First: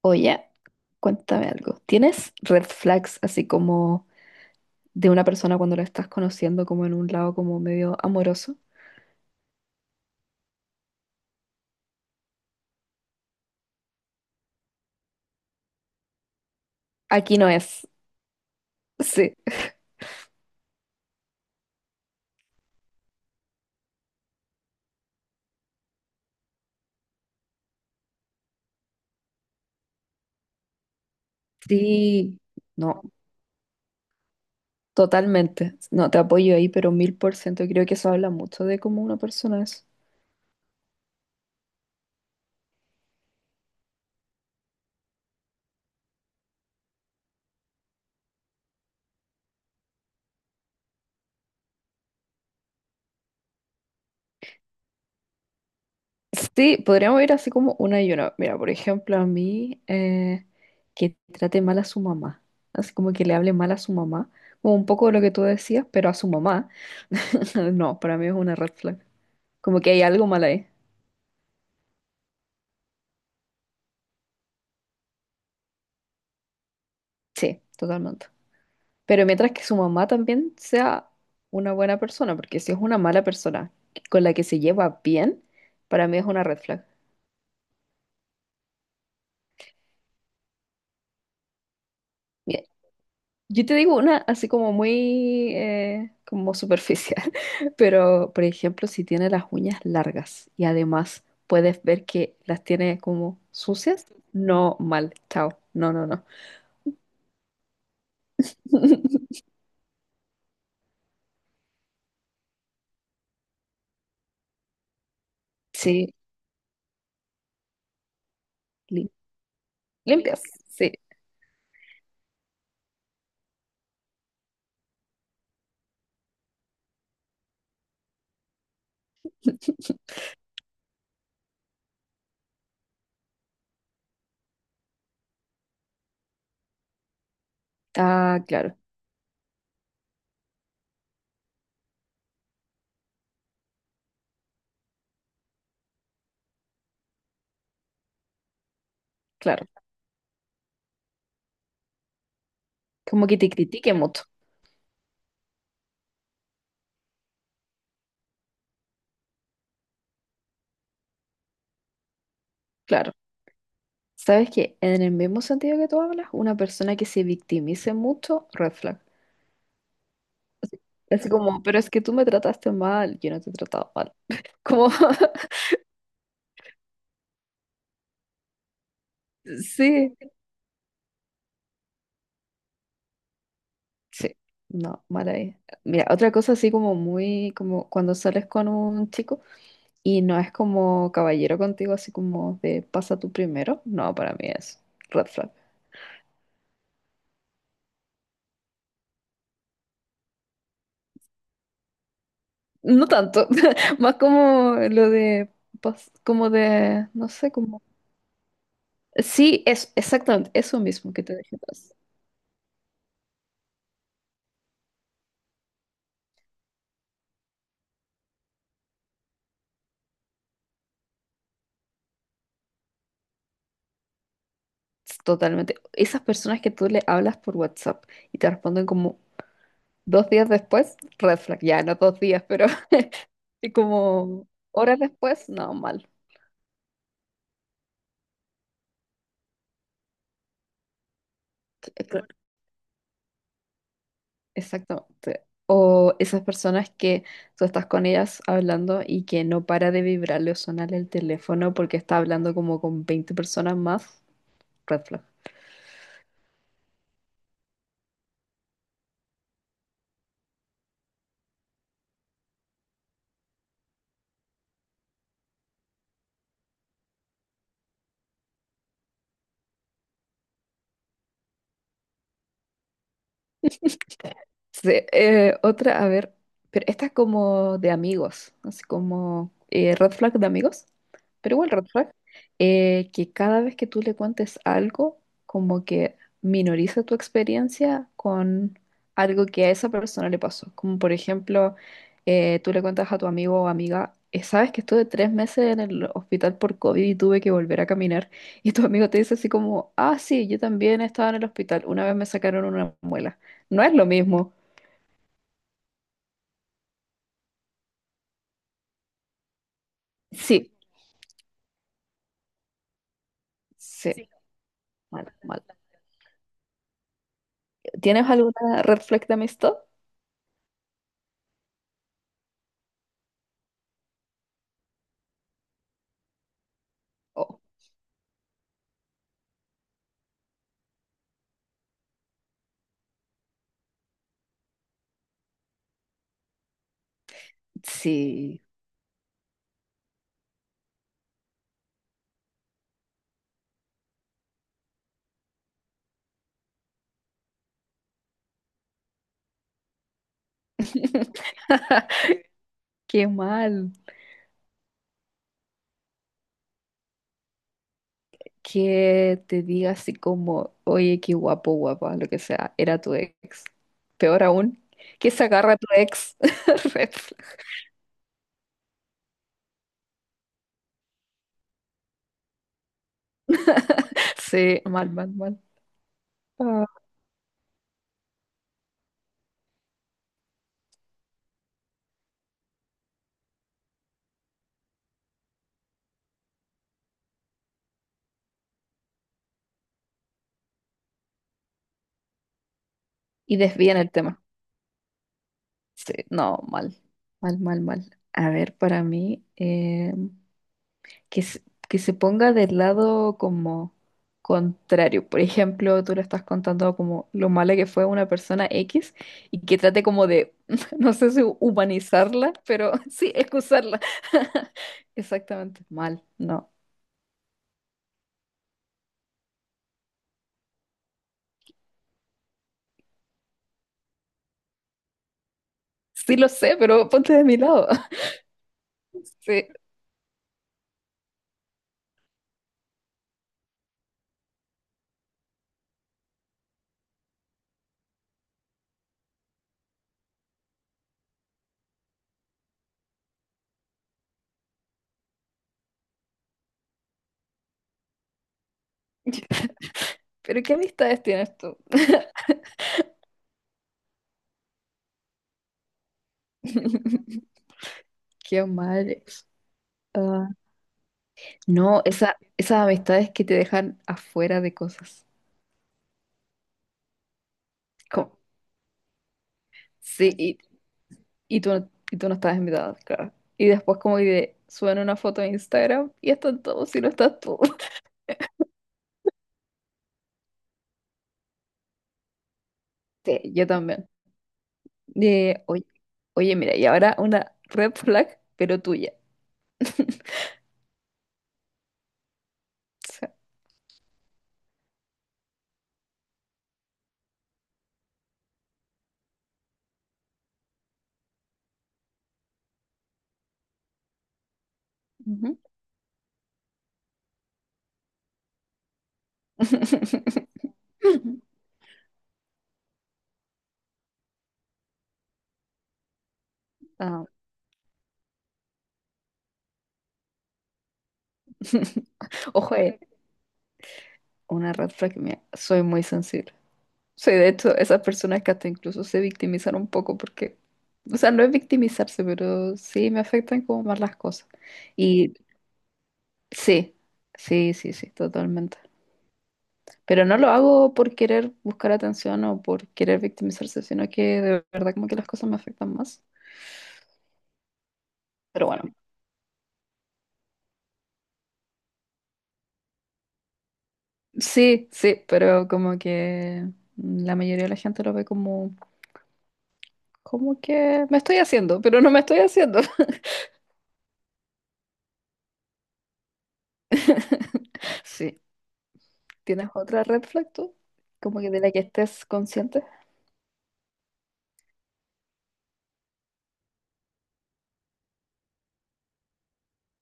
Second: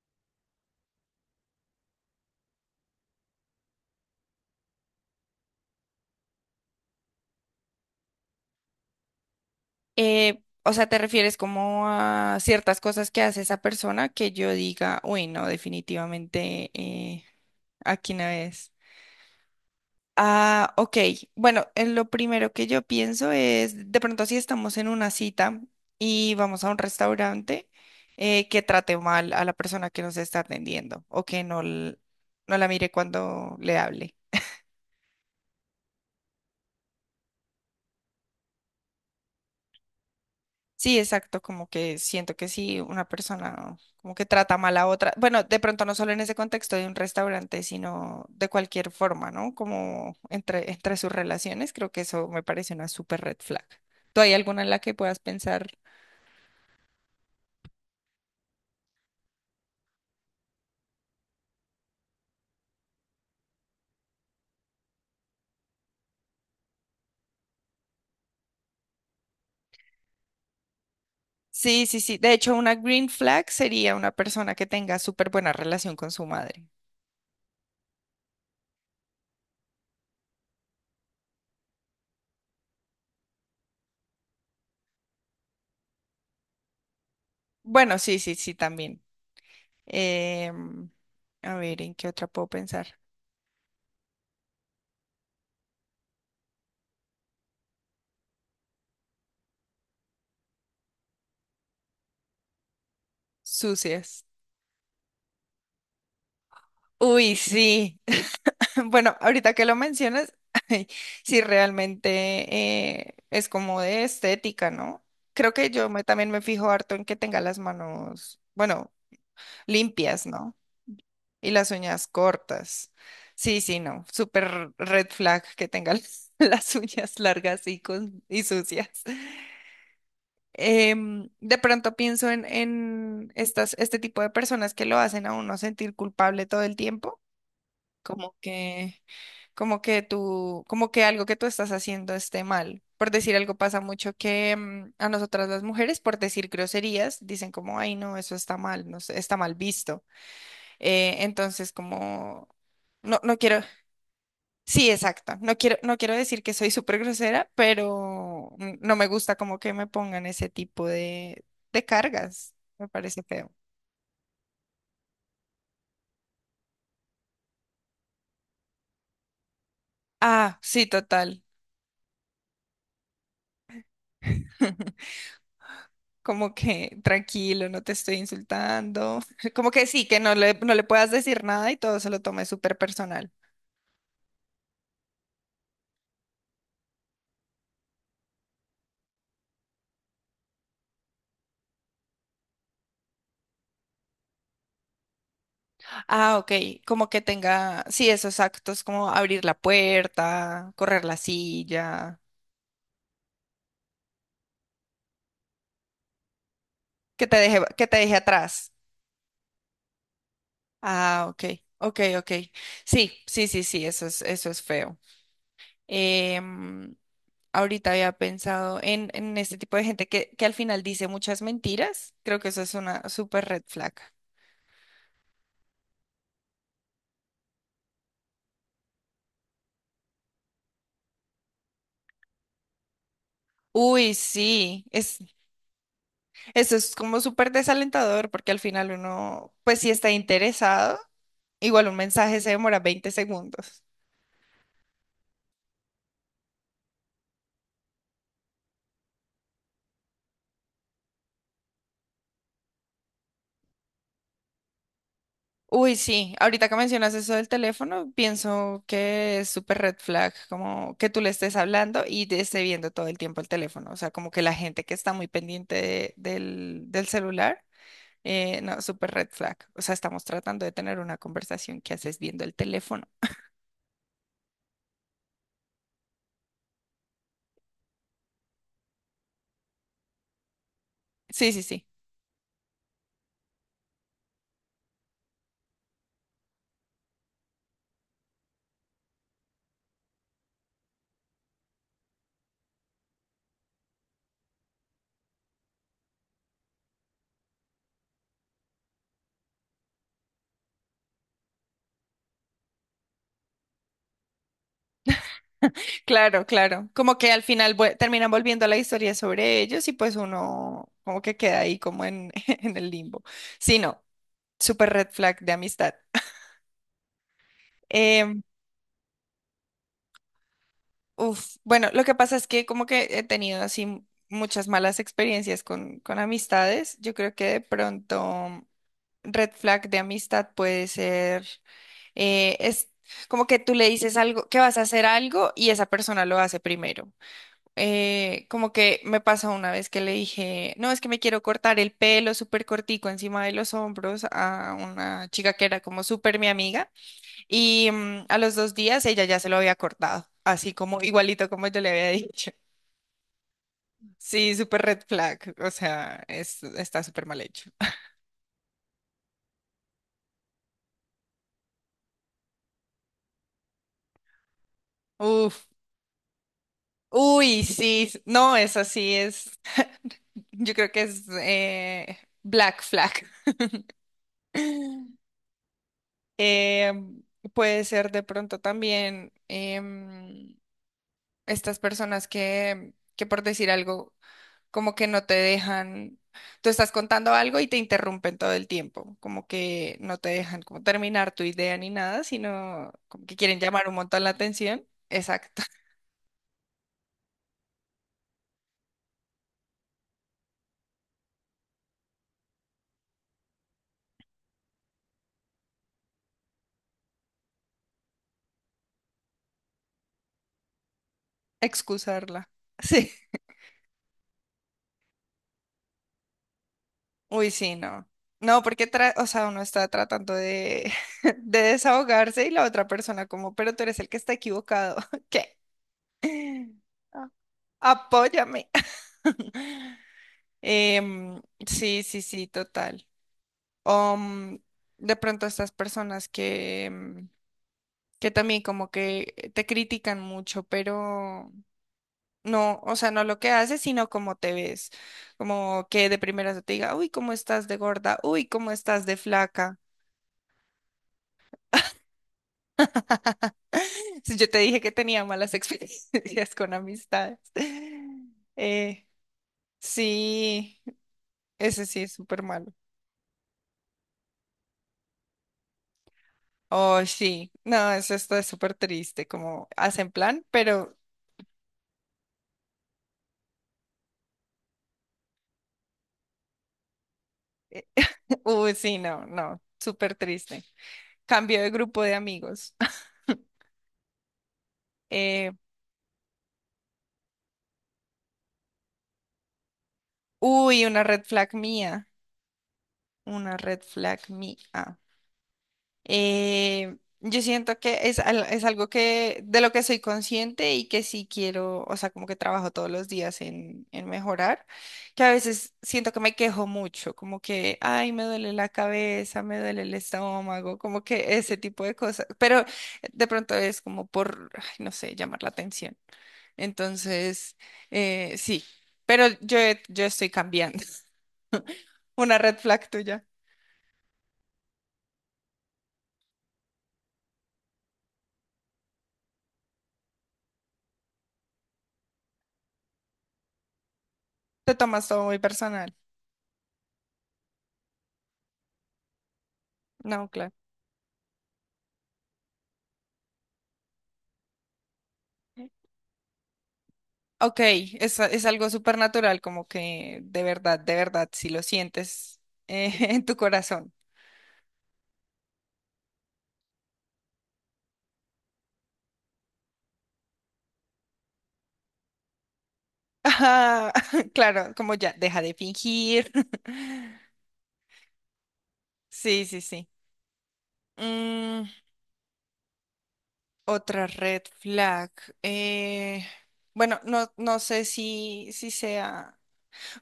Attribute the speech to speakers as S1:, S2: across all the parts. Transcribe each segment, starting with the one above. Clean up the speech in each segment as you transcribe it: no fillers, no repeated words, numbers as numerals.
S1: Oye, cuéntame algo. ¿Tienes red flags así como de una persona cuando la estás conociendo como en un lado como medio amoroso?
S2: ¿Te refieres como a ciertas cosas que hace esa persona que yo diga, uy, no, definitivamente
S1: Aquí no es.
S2: aquí no es?
S1: Sí.
S2: Ah, ok. Bueno, lo primero que yo pienso es, de pronto si estamos en una cita y vamos a un restaurante, que trate mal a la persona que nos está atendiendo o que no,
S1: Sí.
S2: no la mire
S1: No,
S2: cuando le hable.
S1: totalmente. No, te apoyo ahí, pero 1000%. Creo que eso habla mucho de cómo una persona es.
S2: Sí, exacto, como que siento que si una persona como que trata mal a otra, bueno, de pronto no solo en ese contexto de un restaurante, sino de cualquier forma, ¿no? Como entre sus relaciones, creo que eso me parece una super red flag. ¿Tú hay alguna en la que puedas pensar?
S1: Sí, podríamos ir así como una y una. Mira, por ejemplo, a mí que trate mal a su mamá. Así como que le hable mal a su mamá. Como un poco de lo que tú decías, pero a su mamá. No, para mí es una red flag. Como que hay algo mal ahí.
S2: Sí, sí, sí. De hecho, una green flag sería una persona que tenga súper buena relación con su madre.
S1: Sí, totalmente. Pero mientras que su mamá también sea una buena persona, porque si es una mala persona con la que se lleva bien, para mí es una red flag.
S2: Bueno, sí, sí, sí, también. Em, a ver, ¿en qué otra puedo
S1: Mira,
S2: pensar?
S1: yo te digo una así como muy como superficial, pero por ejemplo, si tiene las uñas largas y además puedes ver que las tiene como sucias,
S2: Sucias.
S1: no mal, chao, no, no, no.
S2: Uy, sí. Bueno, ahorita que lo mencionas, ay, sí realmente es como de estética, ¿no? Creo que yo
S1: Sí,
S2: también me fijo harto en que tenga las manos, bueno,
S1: lim-
S2: limpias,
S1: limpias,
S2: ¿no?
S1: sí.
S2: Y las uñas cortas. Sí, sí, no. Súper red flag que tenga las, las uñas largas y, con, y sucias. De pronto pienso en estas, este tipo de personas que lo hacen a uno sentir culpable todo el tiempo. Como
S1: Ah, claro,
S2: que... como que tú, como que algo que tú estás haciendo esté mal. Por decir algo, pasa mucho que a nosotras las mujeres, por decir groserías, dicen como, ay, no, eso está mal, no sé, está mal
S1: claro.
S2: visto. Entonces, como,
S1: Como
S2: no
S1: que te
S2: quiero,
S1: critique mucho,
S2: sí, exacto, no quiero, no quiero decir que soy súper grosera, pero no me gusta como que me pongan ese tipo de cargas. Me
S1: claro.
S2: parece feo.
S1: Sabes que en el mismo sentido que tú hablas, una persona que se victimice mucho, red flag.
S2: Ah,
S1: Así,
S2: sí,
S1: así
S2: total.
S1: como, pero es que tú me trataste mal, yo no te he tratado mal. Como,
S2: Como que tranquilo, no te estoy insultando. Como que sí,
S1: sí,
S2: que no le puedas decir nada y todo se lo tome súper personal.
S1: sí, no, mal ahí. Mira, otra cosa así como muy, como cuando sales con un chico y no es como caballero contigo, así como de pasa tú primero, no, para mí es red flag.
S2: Ah, ok, como que tenga, sí, esos actos como abrir la puerta, correr la silla,
S1: No tanto, más como lo de, como de, no sé, como...
S2: que te deje atrás.
S1: Sí, es exactamente eso mismo que
S2: Ah,
S1: te
S2: ok,
S1: dije atrás.
S2: ok, ok. Sí, sí, sí, sí, eso es feo. Em, Ahorita había pensado en este tipo de gente que al final dice muchas mentiras. Creo que eso es una super red flag.
S1: Es totalmente. Esas personas que tú le hablas por WhatsApp y te responden como dos días después, red flag, ya no dos días, pero y
S2: Uy,
S1: como
S2: sí,
S1: horas
S2: es.
S1: después, no, mal.
S2: Eso es como súper desalentador porque al final uno, pues si está interesado, igual un
S1: Eh, cl-
S2: mensaje se demora 20 segundos.
S1: Exactamente. O esas personas que tú estás con ellas hablando y que no para de vibrarle o sonarle el teléfono porque está hablando como con 20 personas más, red flag.
S2: Uy, sí, ahorita que mencionas eso del teléfono, pienso que es súper red flag, como que tú le estés hablando y te esté viendo todo el tiempo el teléfono, o sea, como que la gente que está muy pendiente del, del celular, no, súper red flag, o sea, estamos tratando de tener una conversación que haces viendo el teléfono.
S1: Sí, otra, a ver, pero esta es como de amigos, así como red flag de amigos,
S2: Sí,
S1: pero
S2: sí,
S1: igual
S2: sí.
S1: red flag, que cada vez que tú le cuentes algo, como que minoriza tu experiencia con algo que a esa persona le pasó. Como por ejemplo, tú le cuentas a tu amigo o amiga, sabes que estuve 3 meses en el hospital por COVID y tuve que volver a caminar, y tu amigo te dice así como, ah, sí, yo también estaba en el hospital, una vez me sacaron una muela. No es lo mismo.
S2: Claro, claro. Como que al final terminan volviendo a la historia sobre ellos y pues
S1: Sí,
S2: uno como que queda ahí como en, en el limbo. Sí, no,
S1: sí. Sí.
S2: súper red
S1: Mal,
S2: flag de
S1: mal.
S2: amistad.
S1: ¿Tienes
S2: Em,
S1: alguna red flag de amistad?
S2: uf, bueno, lo que pasa es que como que he tenido así muchas malas experiencias con amistades. Yo creo que de
S1: Oh,
S2: pronto red flag de amistad puede ser, es como que tú le dices algo, que vas a hacer algo y esa persona lo hace primero.
S1: sí.
S2: Como que me pasó una vez que le dije, no, es que me quiero cortar el pelo súper cortico encima de los hombros a una chica que era como súper mi amiga y a los 2 días ella ya se lo había cortado, así como igualito como yo le había dicho.
S1: Qué mal.
S2: Sí, súper red flag, o sea, es, está súper mal hecho.
S1: Que te diga así como, oye, qué guapo, guapa, lo que sea, era tu ex. Peor aún, que se
S2: Uf,
S1: agarra a tu ex. Red flag.
S2: uy, sí, no, es así, es, yo creo que es black flag.
S1: Sí, mal, mal, mal. Ah.
S2: Em, Puede ser de pronto también estas personas que por decir algo, como que no te dejan, tú estás contando algo y te interrumpen todo el tiempo, como que no te dejan como terminar tu idea ni nada, sino como que
S1: Y
S2: quieren llamar un
S1: desvían el
S2: montón la
S1: tema.
S2: atención. Exacto,
S1: Sí, no, mal. Mal, mal, mal. A ver, para mí, que, se- que se ponga del lado como contrario. Por ejemplo, tú le estás contando como lo mala que fue una persona X y que trate como de, no sé si
S2: excusarla.
S1: humanizarla, pero
S2: Sí.
S1: sí, excusarla. Exactamente, mal, no.
S2: Uy, sí, no. No, porque o sea, uno está tratando de, de desahogarse y la otra persona como, pero tú eres el que está equivocado. ¿Qué?
S1: Sí lo sé, pero ponte de mi lado.
S2: Apóyame.
S1: Sí.
S2: Sí, sí, sí, total. Um, de pronto estas personas que, que también como que te critican mucho, pero no, o sea, no lo que haces, sino cómo te ves. Como que de primeras te diga, uy, cómo estás de gorda, uy, cómo estás de flaca.
S1: ¿Pero qué amistades tienes tú?
S2: Si yo te dije que tenía malas experiencias con amistades.
S1: Qué
S2: Eh,
S1: mal. Ah,
S2: sí, ese
S1: no,
S2: sí es
S1: esa,
S2: súper malo.
S1: esas amistades que te dejan afuera de cosas.
S2: Oh, sí, no, eso
S1: Como-
S2: está súper triste, como hacen plan,
S1: sí,
S2: pero,
S1: y tú, y tú no estabas invitada, claro. Y después como que suben una foto de Instagram y están todos y no estás tú.
S2: uy, sí, no, no, súper triste. Cambio de grupo de amigos.
S1: Sí, yo también.
S2: Eh,
S1: Oye, oye, mira, y ahora una red flag, pero tuya.
S2: uy,
S1: O sea,
S2: una red flag mía. Yo siento que es, es algo que de lo que soy consciente y que sí quiero, o sea, como que trabajo todos los días en mejorar, que a
S1: ujú.
S2: veces siento que me quejo mucho, como que, ay, me duele la cabeza, me duele el estómago, como que ese tipo de cosas, pero de pronto es como por, ay, no sé, llamar la atención.
S1: Ah,
S2: Entonces, sí, pero yo estoy cambiando. Una red
S1: ojo,
S2: flag tuya.
S1: una red flag mía. Soy muy sensible. Soy de hecho esas personas que hasta incluso se victimizan un poco porque, o sea, no es victimizarse, pero sí me afectan como más las cosas.
S2: Te tomas todo
S1: Y
S2: muy personal.
S1: sí, sí, sí, sí, totalmente. Pero
S2: No,
S1: no lo
S2: claro.
S1: hago por querer buscar atención o por querer victimizarse, sino que de verdad como que las cosas me afectan más.
S2: Ok, es
S1: Pero
S2: algo
S1: bueno,
S2: súper natural, como que de verdad, si lo sientes en tu corazón.
S1: sí, sí, pero como que la mayoría de la gente lo ve como, como que me estoy haciendo, pero no me estoy haciendo.
S2: Ah, claro, como ya, deja de fingir.
S1: Sí.
S2: Sí, sí,
S1: ¿Tienes
S2: sí.
S1: otra red flag tú? Como que de
S2: Mm,
S1: la que estés consciente.
S2: otra red flag. eh, bueno, no, no sé si sea.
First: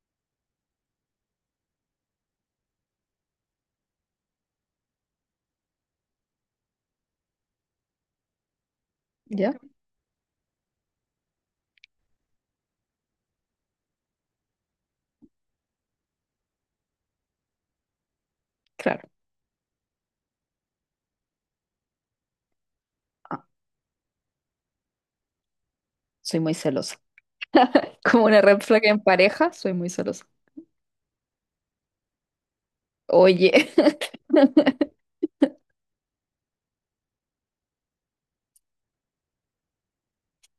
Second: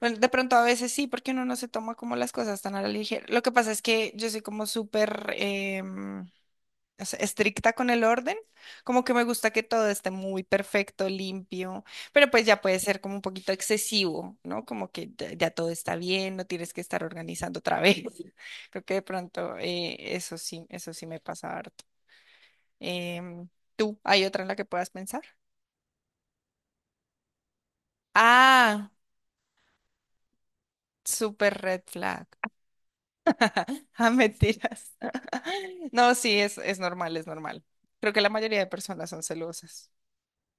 S2: Bueno, de pronto a veces sí, porque uno no se toma como las cosas tan a la ligera. Lo que pasa es que yo soy como súper. O sea, estricta con el orden, como que me gusta
S1: ¿Ya?
S2: que todo esté muy perfecto, limpio, pero pues ya puede ser como un poquito excesivo, ¿no? Como que ya, ya todo está bien, no tienes que estar organizando otra vez. Creo que de
S1: Claro.
S2: pronto eso sí me pasa harto.
S1: Ah,
S2: Em, ¿Tú hay otra en la que puedas pensar?
S1: soy muy celosa. Como una red flag
S2: Ah,
S1: en pareja, soy muy celosa.
S2: super red flag.
S1: Oye.
S2: Ah, mentiras. No, sí, es normal, es normal. Creo que la mayoría de personas son celosas.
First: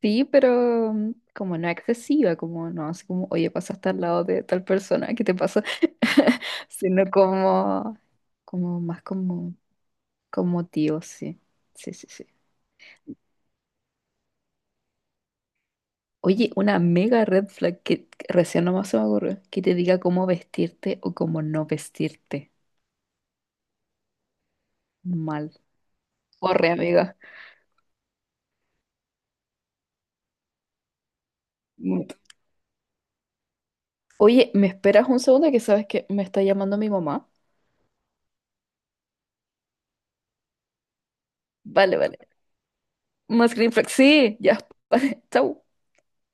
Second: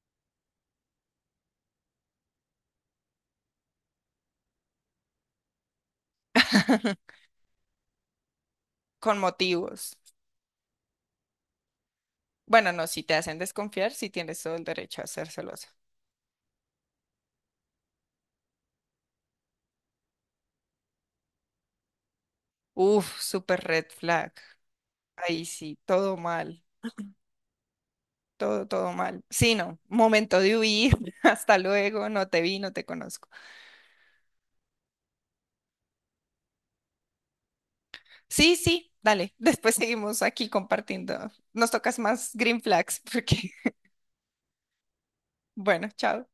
S1: Sí, pero como no excesiva, como no, así como, oye, pasaste al lado de tal persona, ¿qué te pasa? Sino como, como más
S2: Con
S1: como,
S2: motivos.
S1: como tío, sí. Sí, sí, sí.
S2: Bueno, no, si te hacen desconfiar, sí tienes todo el derecho a ser celosa.
S1: Oye, una mega red flag que recién nomás se me ocurrió, que te diga cómo vestirte o cómo no vestirte.
S2: Uf, súper red flag. Ahí
S1: Mal.
S2: sí, todo mal,
S1: Corre, amiga.
S2: todo, todo mal. Sí, no, momento de huir, hasta
S1: Mm.
S2: luego, no te vi, no te conozco.
S1: Oye, ¿me esperas un segundo que sabes que me está llamando mi mamá?
S2: Sí, sí, dale, después seguimos aquí compartiendo. Nos
S1: Vale,
S2: tocas
S1: vale.
S2: más green flags, porque,
S1: Más green flag. Sí, ya. Vale, chau.
S2: bueno, chao.